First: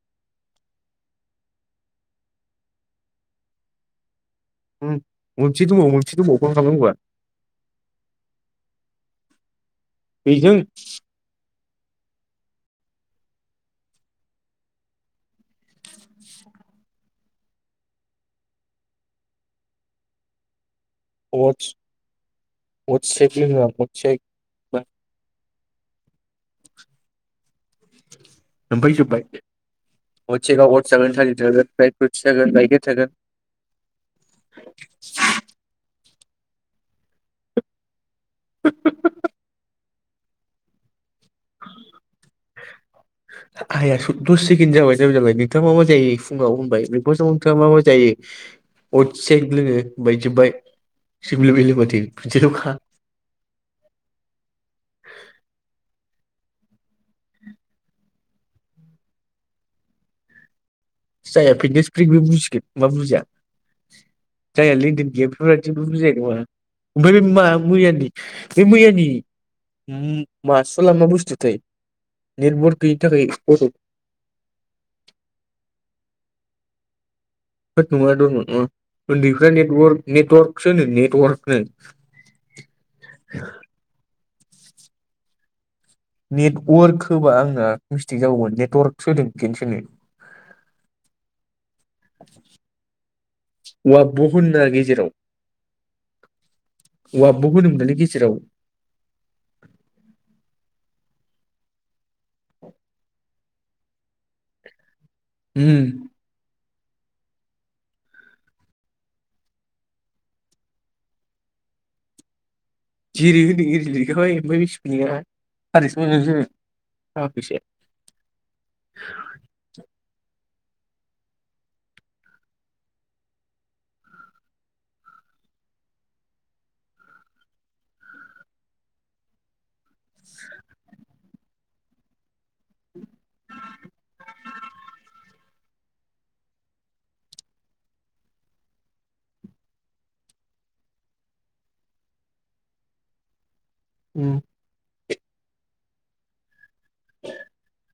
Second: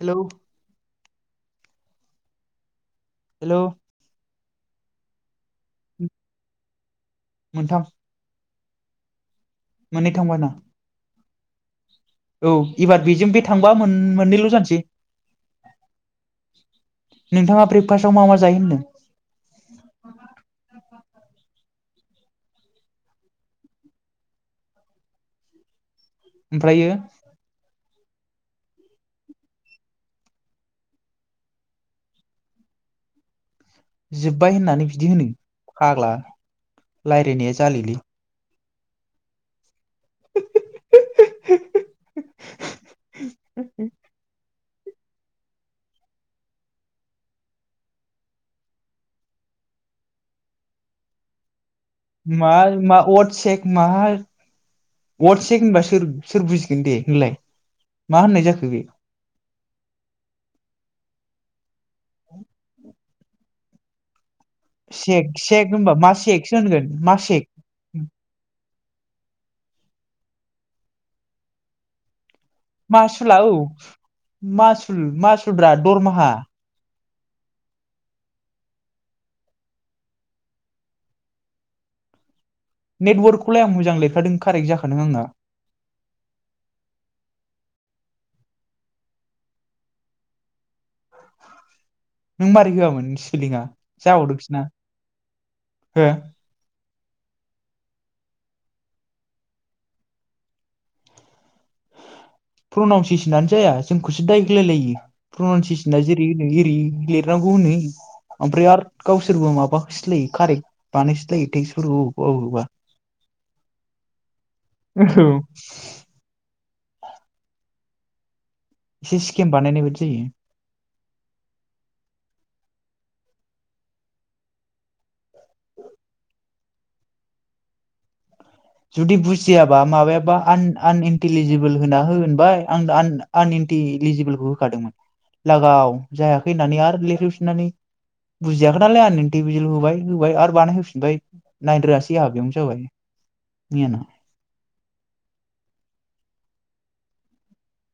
Hello hello उम [inaudible] मोनसे दङा मोनसे दंबावो फन खालामांगौ मोनथाम मोननै थांबायना बेजों औ एबार बेजों बे थांबा मोन मोननैल' जानोसै नोंथाङा ब्रेकफास्टआव मा मा जायो होनदों अदस अदसेख ओमफ्रायो मोनफैजोबबाय वटसेकआव वट्स थागोन थालिर थागोन फ्राय इ फ्रुइतस थागोन गाइखेर थागोन जोब्बाय होननानै बिदि होनो फाग्ला लाइरायनाया जालेलै [inaudible] आइया दसे सेकेण्ड जाबाय ताइम जाबाय नोंथाङा मा मा जायो फुङाव होनबाय बेखौसो उलथा मा मा जायो अदस लोङो होमबाय जोबबाय [unintelligible] मा मा अरद सेक माहा अरद सेक होनबा सोर सोर बुजिगोन दे होनलाय मा होननाय जाखो बे [unintelligible] बे बुजिगोन मा बुजिया [inaudible] जायहा लेनडेन सेक गैया सेक बेफोरबादिबो होनबा मा बुजाय नङा सेकसो होनगोन ओमफ्राय बे मा सेक मैयानि बे मैयानि ओम [unintelligible] मा बुस्थु थाय मासुला औ मासुल मासुल ब्रा दरमाहा होद नङा दरमाहा नङा उन्दैफ्रा नेथवारक नेटवार्कसो नेटवार्कनो नेटवार्कखौलाय आं मोजां लेरखादों कारेक्ट जाखादों आंना नेटवारक होबा आंना मिस्टेक जागौमोन नेटवार्कसो होदों खेबसेनो नों मारै होआमोन सिपिलिंआ वाबब' होना जाबावदोंसोना गेजेराव हो वाब' होदों होनदोंलै गेजेराव प्रनाउनसिसनानो जाया जोंखौसो दाय होलायलायो उम प्रनाउनसियेसना जेरै होदों एरै लिरनांगौ होनो ओमफ्राय आरो गावसोरबो माबा होलायो कारेक्ट बानायफिनलायो टेक्सफोरफोरखौ अबेखौबा अबेखौबा जेरै होदों एरै लिरखाबाय ओमफ्राय बिसिफिनना अबेबा [unintelligible] [unintelligible] एसे स्किम बानायनाय बादि जायो जुदि बुजिया बा माबायाबा आन आन इन्टिलिजिबोल होना हो होनबाय आं आन इन्टि इलिजिबोलखौ होखादोंमोन लागाव जायाखै होननानै आरो लिरहोफिननानै बुजियाखै नालाय आन इन्टिजिबोल होबाय होबाय आरो बानायहोफिनबाय नायनो रोङासै आंहा बेयावनो जाबाय मैयाना उम [inaudible]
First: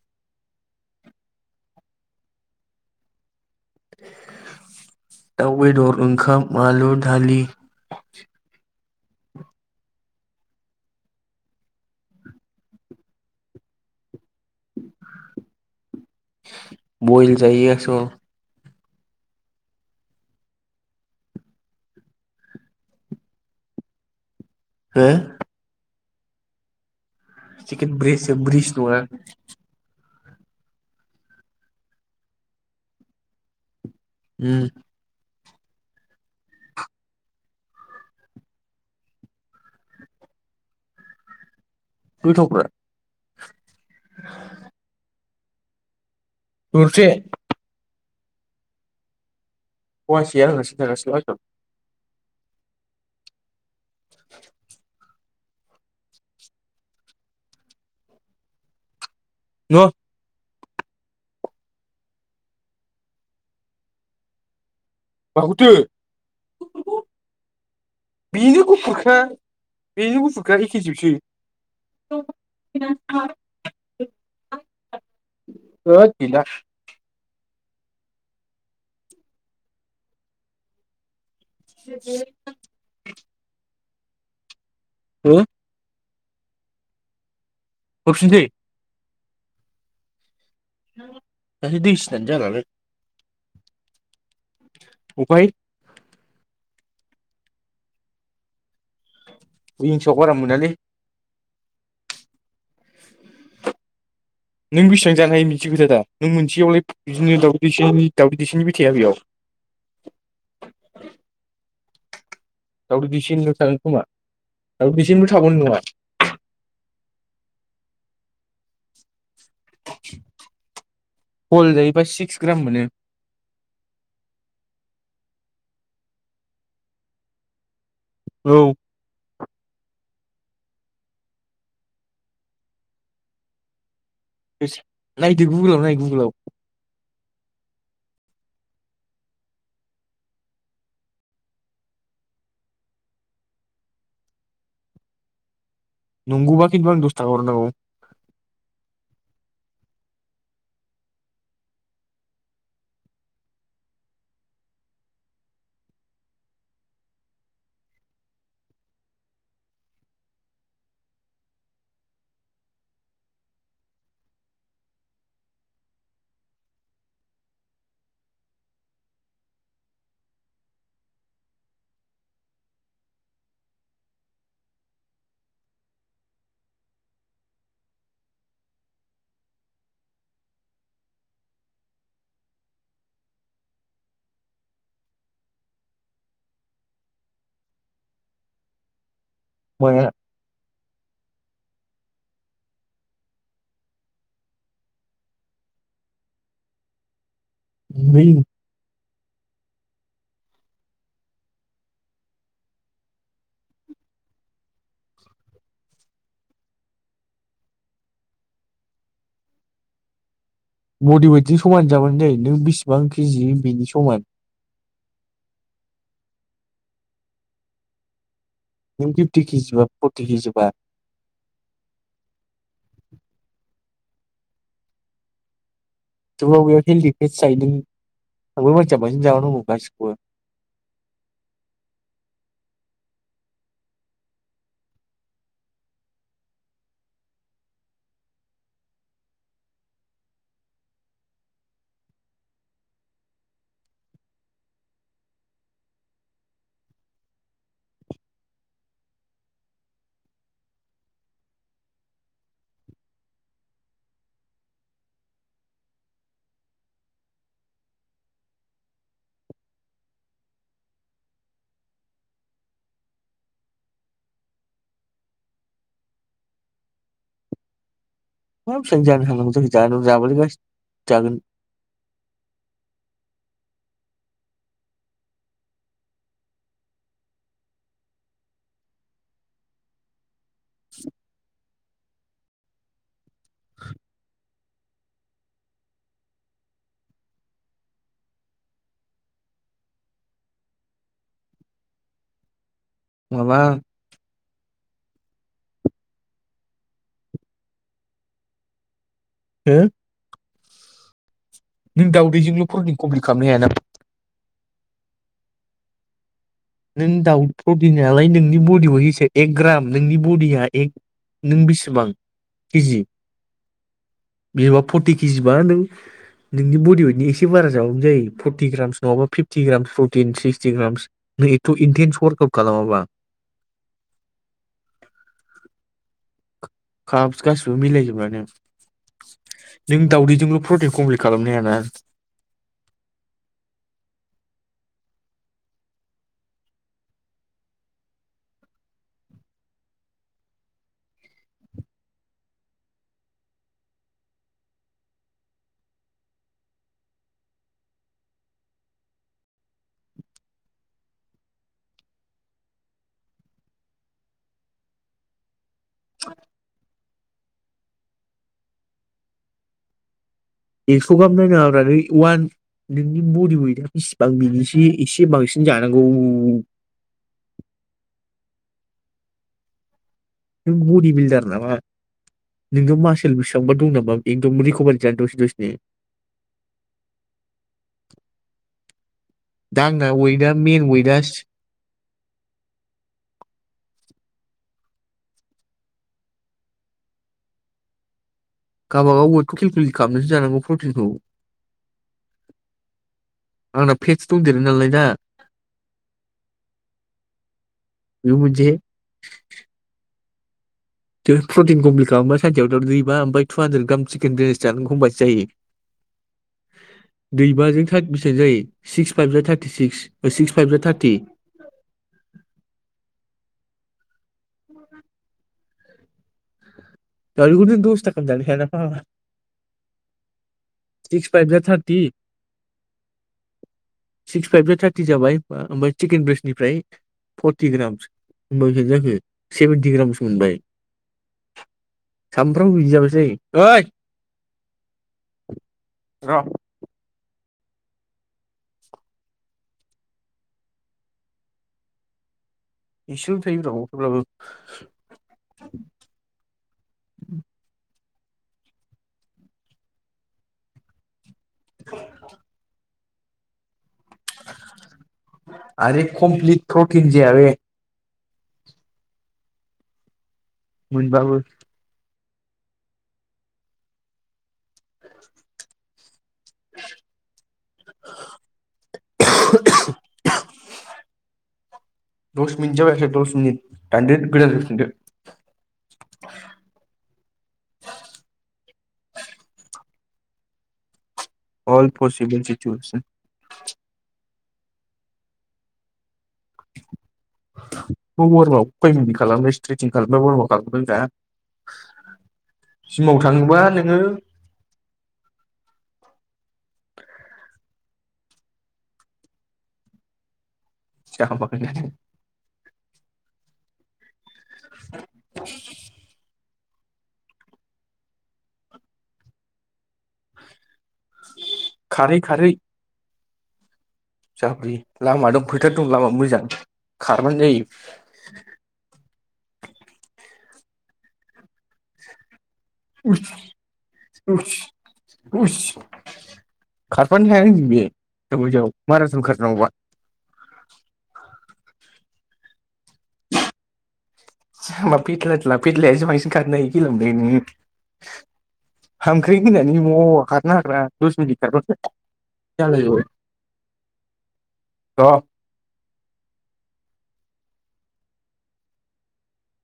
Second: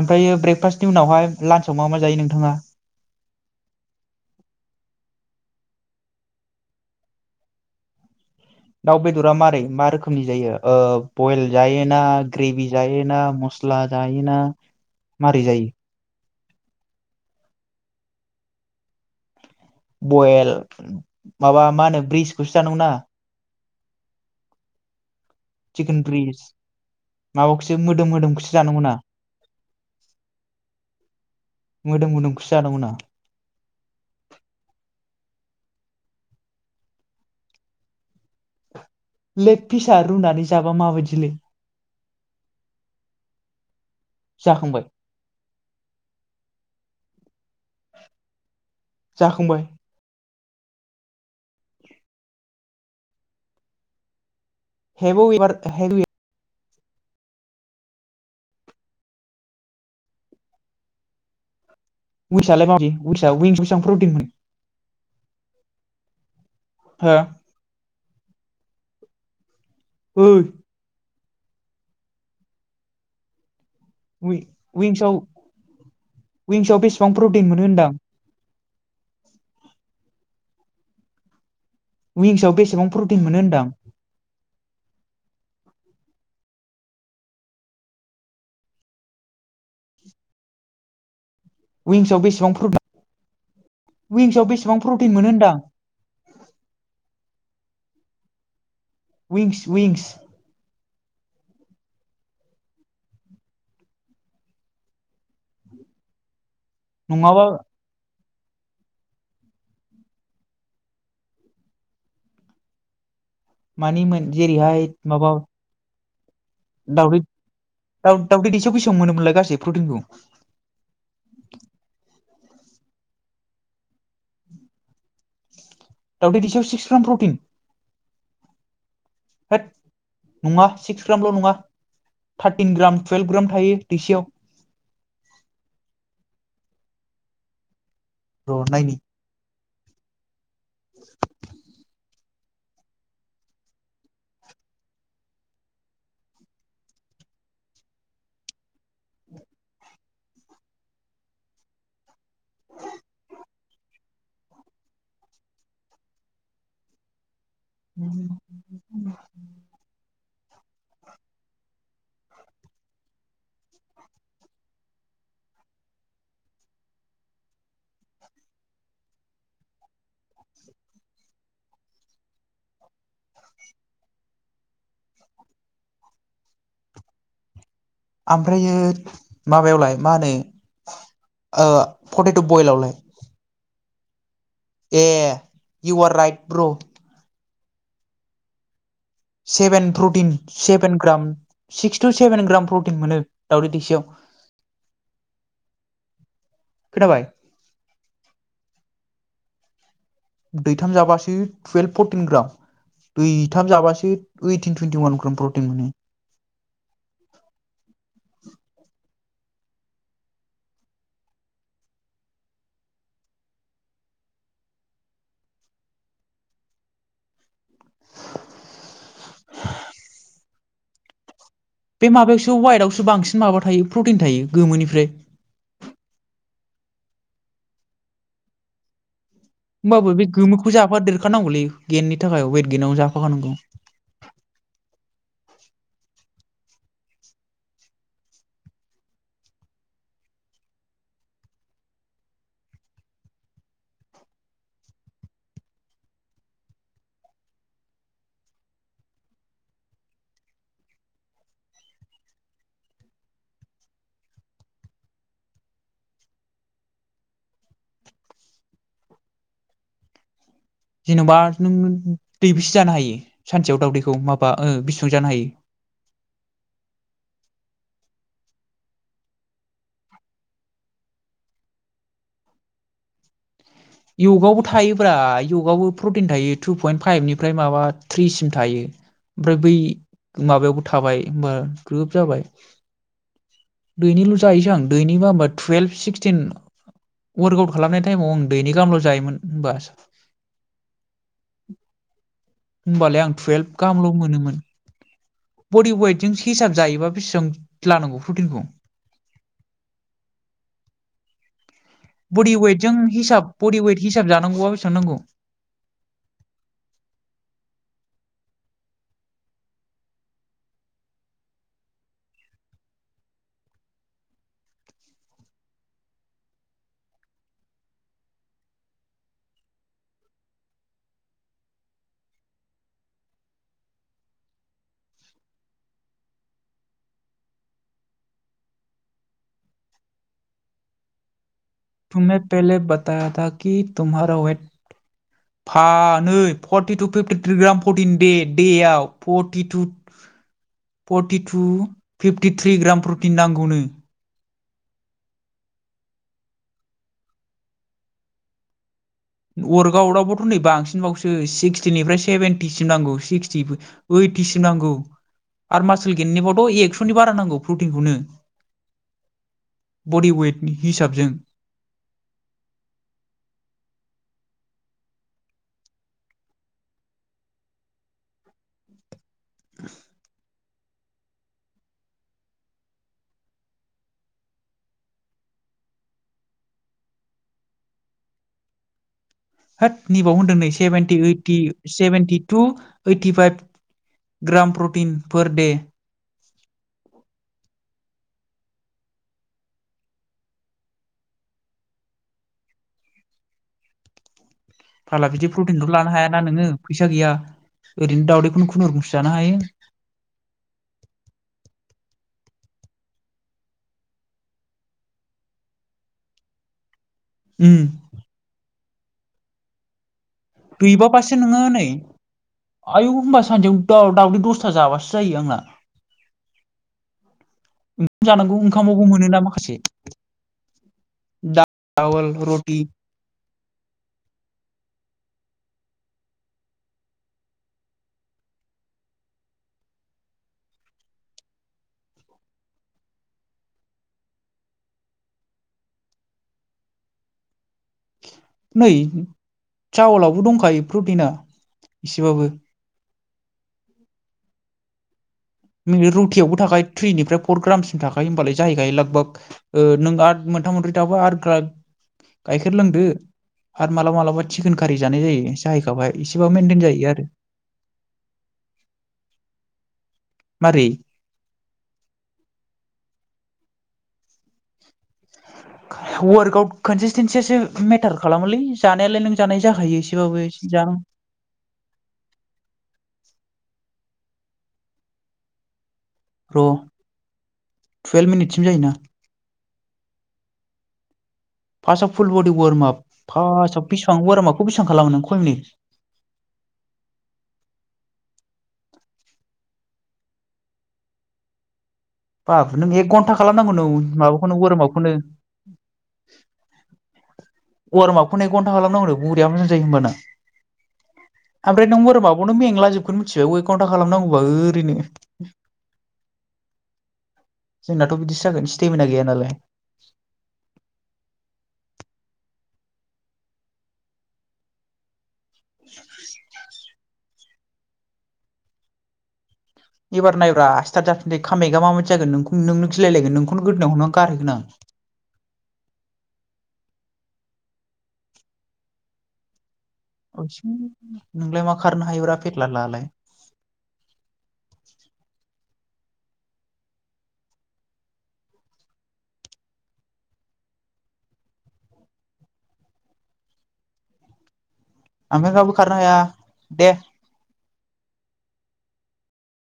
ओमफ्रायो ब्रेकफास्टनि उनावहाय लान्चआव मा मा जायो नोंथाङा दाउ बेदर ओंखाम आलु दालि दाउ बेदरा मारै मा रोखोमनि जायो बयल जायोना ग्रेभि जायोना मस्ला जायोना मारै जायो बयल जायो बयेल माबा मा होनो ब्रिजखौसो जानांगौ ना हो चिक्रिस माबाखौसो चिकेन मोदोम ब्रिसो मोदोमखौसो ब्रिस जानांगौ ना नङा मोदोम मोदोमखौसो जानांगौना उम लेग फिसा रुनानै जाबा माबायदिलै गोथावब्रा जाखांबाय दरसे जाखांबाय [unintelligible] [inaudible] हेबौ इबार न [unintelligible] माखौथो हा बिनो गुफुरखा बेनो गुफुरखा एखेजोबसो [unintelligible] विं होद गैला विंसाव बेसेबां प्रटिन मोनो होनदों आं? विंसाव बेसेबां प्रटिन मोनो होनदां? हो हरफिननिसै औ दाख्लै दै उइंसआव सिनानै जालालै। विंसाव बेसेबां प्रटिन मोनो ओमफ्राय होनदां? विंस विंस विंसाव बारा मोनालै। नों बेसेबां जानो हायो बिनिसो खोथा दा नों मोन एसेयावलाय बिदिनो नङाबा दावउदै दैसेयानो दाउदै दैसेनि थाया बेयाव दावदै दै सेनिबो थाङो खोमा मानि मोन जेरैहाय आरो माबा दैसेनिबो थाबावनाय नङा। दावदै दावदै दैसेयाव बेसेबां मोनोमोनलाय गासै प्रटिनखौ बल जायो बा सिक्स ग्राम मोनो। दउदै दैसेयाव सिक्स ग्राम प्रटिन औ होद नङा सिक्स ग्रामल नङा थारटिन ग्राम टुवेल्भ ग्राम थायो दैसेयाव। नायदो गुगोलाव नाय गुगोलाव र नायनि [unintelligible] नंगौबा खिन्थु आंनो दसथाखा हरनांगौ। [unintelligible] [unintelligible] आमफ्रायो माबायावलाय मा होनो पटेट बयेलावलाय? ए इउ आर राइट ब्र सेभेन माया प्रटिन सेभ सिक्स टु बेसेन ग्राम प्रटिन मोनो दावदै दैसेयाव खोनाबाय? उमलै उम दैथाम जाबासो टुयेल्भ फरटिन ग्राम दैथाम जाबासो ओइटिन टुइन्टि अवान ग्राम प्रटिन मोनो। बदि अवेटजों समान जाबानो जायो नों बिसिबां केजि बेनि समान नों फिफथि खिजिबा फरथि खिजिबा बे माबायावसो वाइटआवसो बांसिन माबा थायो प्रटिन थायो गोमोनिफ्राय थेवबाबो बेयाव हेलदि प्रतिन थायो। आंबो मिथियामोन। होमबाबो बे गोमोखौ जा आफा देरखानांगौलै गेेननि थाखाय गिनाव जाफाखानांगौ। जेन'बा नों दै बिसे जानो हायो सानसेयाव दाउदैखौ माबा बिसेबां जानो हायो। मा बेसेबां जानो हांगोन जों जा जाबालाय गासिबो जागोन। यगावबो थायोब्रा यगावबो प्रटिन थायो टु पइन्ट फाइभनिफ्राय माबा थ्रिसिम थायो ओमफ्राय बै माबायावबो थाबाय हमबा ग्रोब जाबाय दैनैल' जायो जानो दैनिबा हबा टुयेल्भ सिक्सटिन वार्क आउट खालामनाय टाइम आव आं दैनैगाहामल' जायोमोन। होमबालाय आं माबा टुयेल्भ गाहामल' मोनोमोन। बडि वेटजों हिसाब जायोबा बेसेबां लानांगौ प्रटिनखौ हो नों बडि दाउदैजोंल' वेटजों प्रटिन कमप्लिट खालामनो हिसाब हायाना बडि वेत हिसाब जानांगौबा बिसां नांगौ। नों दाउ प्रटिन नालाय नोंनि बडियाव एसे एक ग्राम नोंनि बडिया एक नों बेसेबां किजि बिदिबा फर्टि केजिबा नों नोंनि बडिवेटनि एसे बारा जाबाबानो जायो फर्टि ग्रामस नङाबा fifty grams protein sixty grams नों एथ' इन्टेन्स वार्कआउट खालामाबा काप गासिबो मिलायजोबानो नों दाउदैजोंल' प्रटिन कमप्लिट खालामनो हायाना। तुमने फेहेले बातायाता कि तुमहारा वेट फानै फरटि फिफटिथ्रि ग्राम प्रटिन दे देआव forty two forty two fifty three gram protein नांगौनो। वरकआउट आवबोथ' नै बांसिनबावसो सिक्सटिनिफ्राय सेभेेनटिसिम नांगौ सिक्सटि ओइटिसिम नांगौ। आरो मासल गिटनिखौथ' एकस बारा नांगौ पप्रटिनखौनो बबि अइट एकस' गाहाम नायनाङाब्रा नै अवान नोंनि बडि वेटआ बेसे। बां बिनिसो एसे बांसिन जानांगौ। [unintelligible] नों बडि बिल्दार नामा नोङो मासेल लुस्रांबा दं नामा एकदम रिकभारि जानो दसे दसेनो। दा होत आंना निबाव वेटआ होनदों नैइ मेन वेटआ seventy eighty seventy two eighty five gram protein per दे [unintelligible] गावाबागाव वेटखौ केलकुलेट खालामनोसो जानांगौ प्रटिनखौ आंना फेटस दंदेर [unintelligible] बिदि प्रटिनखौथ' लानो हायाना नोंङो फैसा गैया ओरैनो बेबो मोनसे दाउदैखौनो खुनुरुखुमस जानो हायो। प्रटिन कमप्लेट दुय माह [unintelligible] हानद्रेद गाहाम [unintelligible] उम जायो। [unintelligible] [unintelligible] जा दैबा थार्टि पारसेन्ट नंङा हनै आयु होमबा [unintelligible] दावदै दसथा जाबासो जायो आंना दा बेखौ नों दसथा गाहाम ओंखाम जानो जानांगौ हायाना फाग्ला ओंखामावबो मोनोना माखासे दा चावल रटि [unintelligible] [unintelligible] ओमबा बेसे ग्राम जाखो सानफ्रोमबो बिदि जाबासो जायो। र नै चावलावबो दंखायो प्रटिना इसेबाबो। इसेल' थायोबाव थेब्लाबो न रुटियावबो थाखाय थ्रिनिफ्राय फर ग्रामसिम थाखायो होनबालाय जाहैखायो लागबाग ओ नों आरो मोनथाम मोनब्रै थाबाय आरो [unintelligible] गायखेर लोंदो आरो मालाबा मालाबा चिकेन खारि जानाय जायो आरे जाहैखाबाय एसेबा कमप्लिट मेनटेन प्रटिन जाहोयो आरो जाया बे मारै मोन बाबो वार्कआउट कनसिसटेनसियासो मेटार खालामोलै जानायालाय नों जानाय जाखायो एसेबाबोसे जा दस मिनिट जाबायसो [unintelligible] र' टुवेल मिनिट सिम जायोना अल फास्स्टआव फुल पसिबोल बडि सिटुवेसन वरमाप फास्आव बेसिबां वारमाप [unintelligible] [unintelligible] [unintelligible] जिमाव थाङोबा नोङो ववारमापखौनो घन्टा खालामनांगौ बुरिया मोजां जायो होमबाना जाबाय ओमफ्राय नों वारमारगयावनो मेंला जोब [unintelligible] [unintelligible] जोंनाथ' बिदिसो जागोन स्टेमिना गैया नालाय खारै - खारै [unintelligible] फैथार दं लामा मोजां खाार [unintelligible] ओरै नायब्रा स्टरत [unintelligible] नोंनो उस गिलायलायगोन नोंखौनो गोदोना हमना उस गारहैगोन आं उस खारफानो हानाय नङा बे दाबादियाव माराथन खारनांगौबा आयसो नोंलाय मा खारनो हायोब्रा फेतला ला लाय बेटलायासो बांसिन खारनो हायो खेला ओमफ्राय हांमख्रें होननानै न खारनो हाग्राङा दस मिनिट खार आङो [unintelligible] खारनो हाया दे